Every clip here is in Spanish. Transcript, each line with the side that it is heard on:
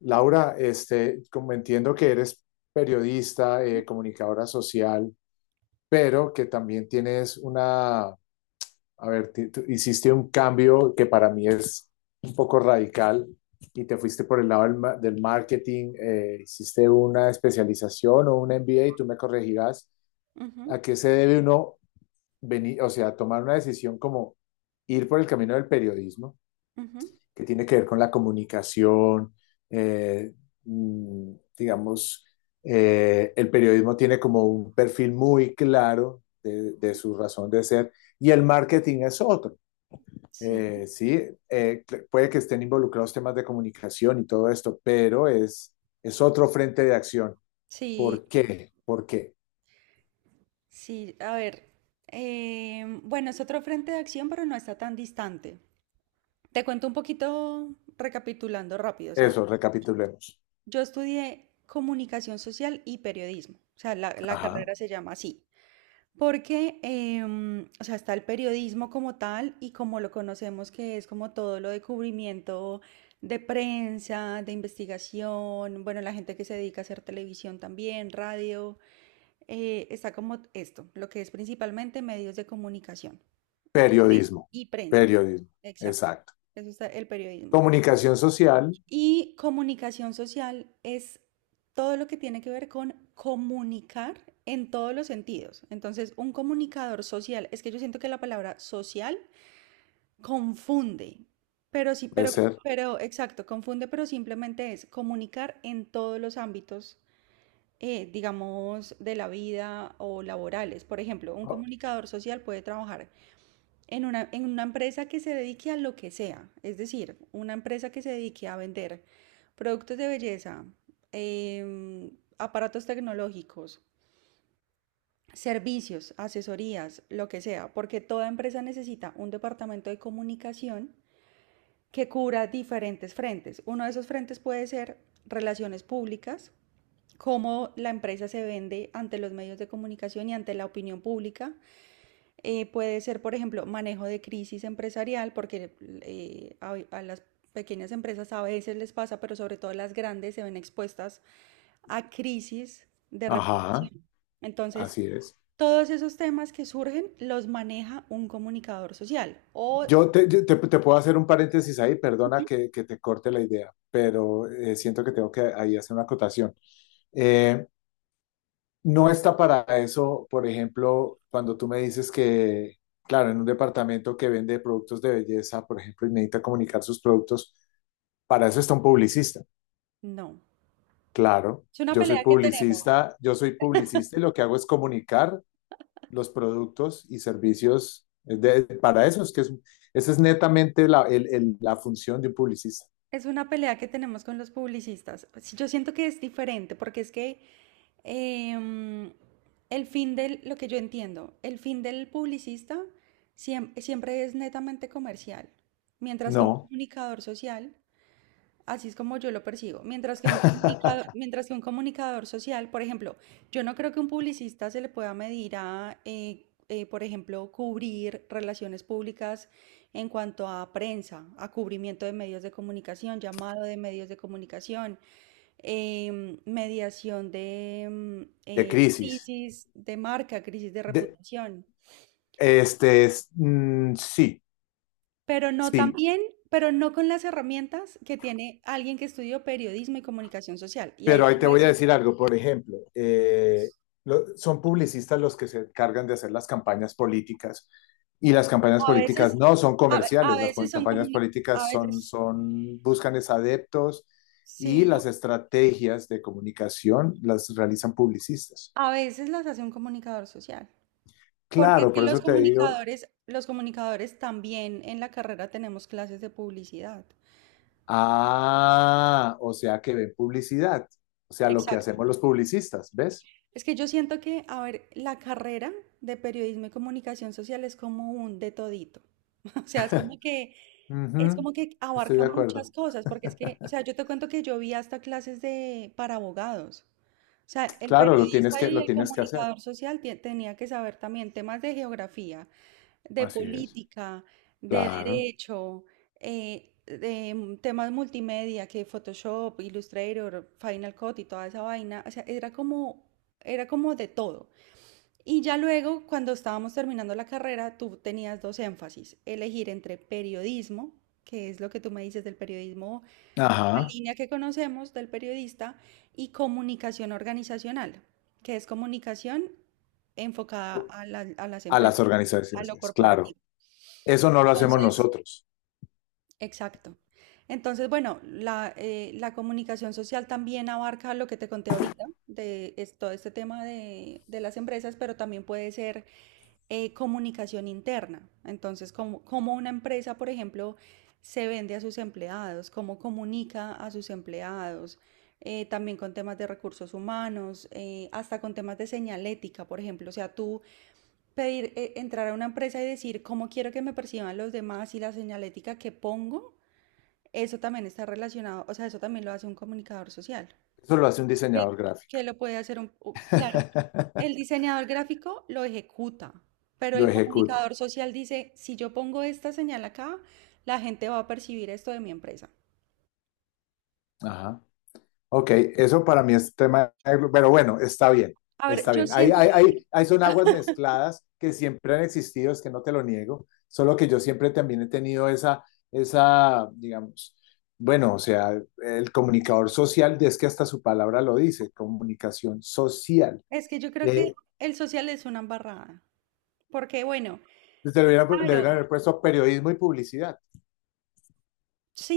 left: Laura, como entiendo que eres periodista,
right: Ujú,
left: comunicadora social, pero que también tienes una, a ver, tú hiciste un cambio que para mí es un poco radical y te fuiste por el lado del, del marketing, hiciste una especialización o un MBA y tú me corregirás. ¿A qué se debe uno venir, o sea, tomar una decisión como ir por el camino del periodismo,
right: ujú.
left: que tiene que ver con la comunicación? eh, digamos, el periodismo tiene como un perfil muy claro de, su razón de ser, y el marketing es otro.
right: Sí,
left: Sí, eh, puede que estén involucrados temas de comunicación y todo esto, pero es otro frente de acción.
right: sí,
left: ¿Por qué? ¿Por qué?
right: sí. A ver, bueno, es otro frente de acción, pero no está tan distante. Te cuento un poquito recapitulando rápido. O sea,
left: Eso, recapitulemos.
right: yo estudié comunicación social y periodismo. O sea, la
left: Ajá.
right: carrera se llama así. Porque, o sea, está el periodismo como tal y como lo conocemos, que es como todo lo de cubrimiento de prensa, de investigación, bueno, la gente que se dedica a hacer televisión también, radio. Está como esto, lo que es principalmente medios de comunicación y, pre-
left: Periodismo,
right: y prensa.
left: periodismo,
right: Exacto.
left: exacto.
right: Eso está el periodismo.
left: Comunicación social,
right: Y comunicación social es todo lo que tiene que ver con comunicar en todos los sentidos. Entonces, un comunicador social, es que yo siento que la palabra social confunde, pero sí,
left: puede ser.
right: pero exacto, confunde, pero simplemente es comunicar en todos los ámbitos digamos, de la vida o laborales. Por ejemplo, un comunicador social puede trabajar en una empresa que se dedique a lo que sea, es decir, una empresa que se dedique a vender productos de belleza, em, aparatos tecnológicos, servicios, asesorías, lo que sea, porque toda empresa necesita un departamento de comunicación que cubra diferentes frentes. Uno de esos frentes puede ser relaciones públicas, cómo la empresa se vende ante los medios de comunicación y ante la opinión pública. Puede ser, por ejemplo, manejo de crisis empresarial, porque a las pequeñas empresas a veces les pasa, pero sobre todo las grandes se ven expuestas a crisis de
left: Ajá.
right: reputación. Entonces,
left: Así es.
right: todos esos temas que surgen los maneja un comunicador social o
left: Te puedo hacer un paréntesis ahí, perdona que te corte la idea, pero siento que tengo que ahí hacer una acotación. Eh, no está para eso, por ejemplo, cuando tú me dices que, claro, en un departamento que vende productos de belleza, por ejemplo, y necesita comunicar sus productos, para eso está un publicista.
right: no.
left: Claro,
right: Es una pelea que tenemos.
left: yo soy publicista y lo que hago es comunicar los productos y servicios para eso. Esa es netamente la, la función de un publicista.
right: Es una pelea que tenemos con los publicistas. Sí, yo siento que es diferente porque es que em, el fin del, lo que yo entiendo, el fin del publicista siempre es netamente comercial, mientras que un
left: No.
right: comunicador social. Así es como yo lo percibo. Mientras que un comunicador, mientras que un comunicador social, por ejemplo, yo no creo que un publicista se le pueda medir a, por ejemplo, cubrir relaciones públicas en cuanto a prensa, a cubrimiento de medios de comunicación, llamado de medios de comunicación, mediación de
left: De crisis.
right: crisis de marca, crisis de
left: De,
right: reputación.
left: este, es, mm, sí,
right: Pero no
left: sí.
right: también, pero no con las herramientas que tiene alguien que estudió periodismo y comunicación social. Y ahí
left: Pero
right: te
left: ahí
right: iba
left: te
right: a
left: voy a
right: decir.
left: decir algo, por ejemplo, son publicistas los que se encargan de hacer las campañas políticas, y las campañas
right: A veces,
left: políticas no son comerciales, las campañas
right: a
left: políticas son,
right: veces,
left: son, buscan es adeptos, y
right: sí,
left: las estrategias de comunicación las realizan publicistas.
right: a veces las hace un comunicador social. Porque es
left: Claro,
right: que
left: por eso te digo,
right: los comunicadores también en la carrera tenemos clases de publicidad.
left: ah, o sea que ven publicidad, o sea, lo que
right: Exacto.
left: hacemos los publicistas, ¿ves?
right: Es que yo siento que, a ver, la carrera de periodismo y comunicación social es como un de todito. O sea, es
left: Ujú,
right: como que
left: estoy
right: abarca
left: de
right: muchas
left: acuerdo.
right: cosas, porque es que, o sea, yo te cuento que yo vi hasta clases de, para abogados. O sea, el
left: Claro,
right: periodista y
left: lo
right: el
left: tienes que hacer.
right: comunicador social tenía que saber también temas de geografía, de
left: Así es.
right: política, de
left: Claro.
right: derecho, temas multimedia, que Photoshop, Illustrator, Final Cut y toda esa vaina. O sea, era como de todo. Y ya luego, cuando estábamos terminando la carrera, tú tenías dos énfasis, elegir entre periodismo, que es lo que tú me dices del periodismo, la
left: Ajá.
right: línea que conocemos del periodista, y comunicación organizacional, que es comunicación enfocada a a las
left: A las
right: empresas, a lo
left: organizaciones, claro.
right: corporativo.
left: Eso no lo hacemos
right: Entonces,
left: nosotros.
right: exacto. Entonces, bueno, la, la comunicación social también abarca lo que te conté ahorita, de todo este tema de las empresas, pero también puede ser comunicación interna. Entonces, como, como una empresa, por ejemplo, se vende a sus empleados, cómo comunica a sus empleados, también con temas de recursos humanos, hasta con temas de señalética, por ejemplo. O sea, tú pedir, entrar a una empresa y decir cómo quiero que me perciban los demás y la señalética que pongo, eso también está relacionado, o sea, eso también lo hace un comunicador social.
left: Eso lo hace un
right: Que,
left: diseñador gráfico.
right: que lo puede hacer un, claro, el diseñador gráfico lo ejecuta, pero
left: Lo
right: el
left: ejecuta.
right: comunicador social dice, si yo pongo esta señal acá, la gente va a percibir esto de mi empresa.
left: Ajá. Ok, eso para mí es tema, de- pero bueno, está bien,
right: A ver,
left: está
right: yo
left: bien. Hay,
right: siento
left: hay,
right: que
left: hay, hay son aguas mezcladas que siempre han existido, es que no te lo niego, solo que yo siempre también he tenido esa, esa, digamos, bueno, o sea, el comunicador social, es que hasta su palabra lo dice, comunicación social.
right: es que yo creo que
left: Eh,
right: el social es una embarrada, porque bueno,
left: Te hubieran- le
right: claro,
left: hubieran haber puesto periodismo y publicidad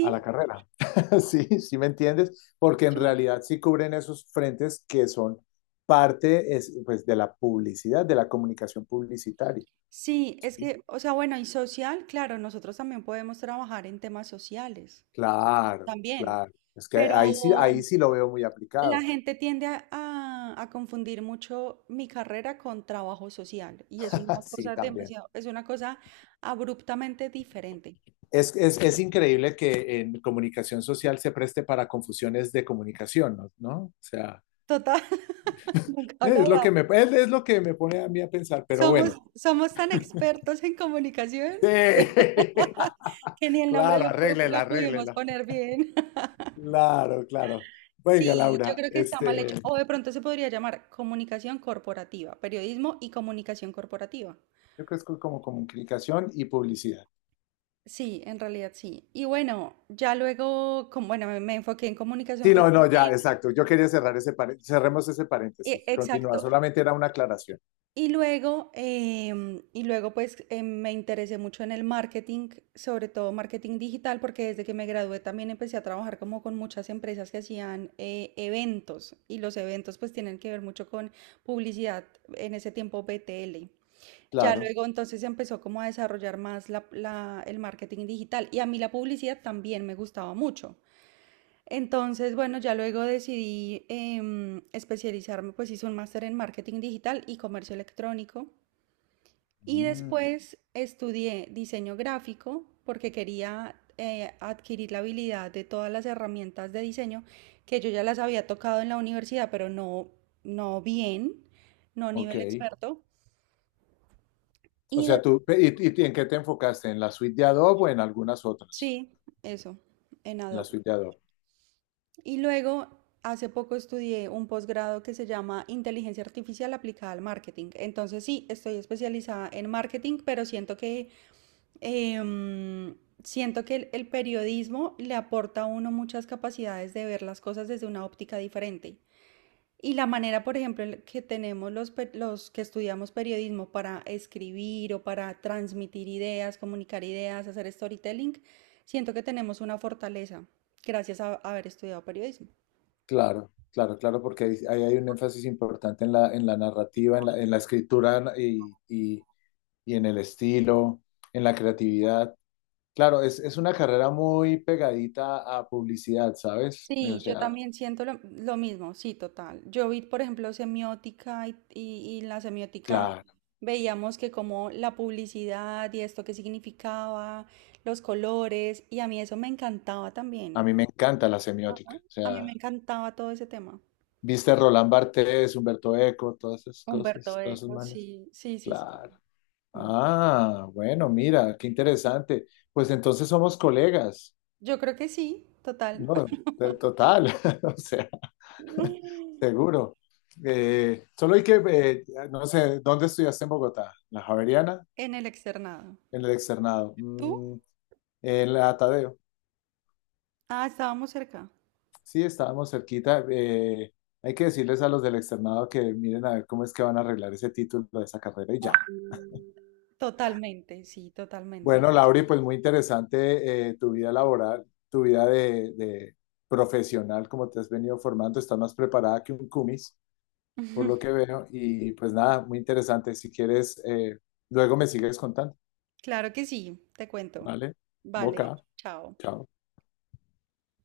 left: a la carrera. Sí, sí me entiendes, porque en
right: sí,
left: realidad sí cubren esos frentes que son parte es, pues, de la publicidad, de la comunicación publicitaria.
right: sí, es
left: Sí,
right: que, o sea, bueno, y social, claro, nosotros también podemos trabajar en temas sociales,
left: claro,
right: también,
left: claro. Es que
right: pero
left: ahí sí lo veo muy
right: la
left: aplicado.
right: gente tiende a, a confundir mucho mi carrera con trabajo social y es una
left: Sí,
right: cosa
left: también.
right: demasiado, es una cosa abruptamente diferente.
left: Es increíble que en comunicación social se preste para confusiones de comunicación, ¿no? ¿No? O sea,
right: Total, nunca lo había.
left: es lo que me pone a mí a pensar, pero
right: Somos,
left: bueno.
right: somos tan expertos en comunicación
left: Sí,
right: que ni el nombre
left: claro,
right: lo,
left: arréglela,
right: lo pudimos
left: arréglela.
right: poner bien.
left: Claro, claro. Venga,
right: Sí, yo
left: Laura,
right: creo que está mal
left: este,
right: hecho. O de pronto se podría llamar comunicación corporativa, periodismo y comunicación corporativa.
left: yo creo que es como comunicación y publicidad.
right: Sí, en realidad sí. Y bueno, ya luego, como, bueno, me enfoqué en comunicación
left: Sí, no, no, ya,
right: corporativa.
left: exacto. Yo quería cerrar ese paréntesis, cerremos ese paréntesis.
right: Exacto.
left: Continúa, solamente era una aclaración.
right: Y luego, y luego pues me interesé mucho en el marketing, sobre todo marketing digital, porque desde que me gradué también empecé a trabajar como con muchas empresas que hacían eventos y los eventos pues tienen que ver mucho con publicidad, en ese tiempo BTL. Ya
left: Claro.
right: luego entonces se empezó como a desarrollar más el marketing digital y a mí la publicidad también me gustaba mucho. Entonces, bueno, ya luego decidí especializarme, pues hice un máster en marketing digital y comercio electrónico. Y mm,
left: Mm,
right: después estudié diseño gráfico porque quería adquirir la habilidad de todas las herramientas de diseño que yo ya las había tocado en la universidad, pero no, no bien, no a
left: ok.
right: nivel experto.
left: O
right: Y
left: sea, tú, y en qué te enfocaste? ¿En la suite de Adobe o en algunas otras?
right: sí, eso, en
left: En la
right: Adobe.
left: suite de Adobe.
right: Y luego, hace poco estudié un posgrado que se llama Inteligencia Artificial aplicada al marketing. Entonces sí, estoy especializada en marketing, pero siento que em, siento que el periodismo le aporta a uno muchas capacidades de ver las cosas desde una óptica diferente. Y la manera, por ejemplo, en que tenemos los que estudiamos periodismo para escribir o para transmitir ideas, comunicar ideas, hacer storytelling, siento que tenemos una fortaleza gracias a haber estudiado periodismo.
left: Claro, claro, claro, porque ahí ahí hay un énfasis importante en la narrativa, en la escritura y en el estilo, en la creatividad. Claro, es una carrera muy pegadita a publicidad, ¿sabes? O
right: Sí, yo
left: sea,
right: también siento lo mismo, sí, total. Yo vi, por ejemplo, semiótica y, y en la semiótica
left: claro,
right: veíamos que como la publicidad y esto que significaba, los colores, y a mí eso me encantaba
left: a
right: también.
left: mí me encanta la semiótica.
right: Ajá.
left: O
right: A mí
left: sea,
right: me encantaba todo ese tema.
left: viste Roland Barthes, Humberto Eco, todas esas
right: Humberto
left: cosas, todos esos
right: Eco,
left: manes.
right: sí, sí, sí, sí.
left: Claro.
right: Mm.
left: Ah, bueno, mira, qué interesante. Pues entonces somos colegas.
right: Yo creo que sí, total.
left: No, de- total, o sea, seguro. Solo hay que, no sé, ¿dónde estudiaste en Bogotá? ¿La Javeriana?
right: En el externado.
left: En el externado. Mm,
right: ¿Tú?
left: el atadeo.
right: Ah, estábamos cerca.
left: Sí, estábamos cerquita. Hay que decirles a los del externado que miren a ver cómo es que van a arreglar ese título de esa carrera y ya.
right: Totalmente, sí, totalmente.
left: Bueno, Lauri, pues muy interesante tu vida laboral, tu vida de profesional, como te has venido formando. Estás más preparada que un cumis, por lo que veo. Y pues nada, muy interesante. Si quieres, luego me sigues contando.
right: Claro que sí, te cuento.
left: ¿Vale?
right: Vale,
left: Boca.
right: chao.
left: Chao.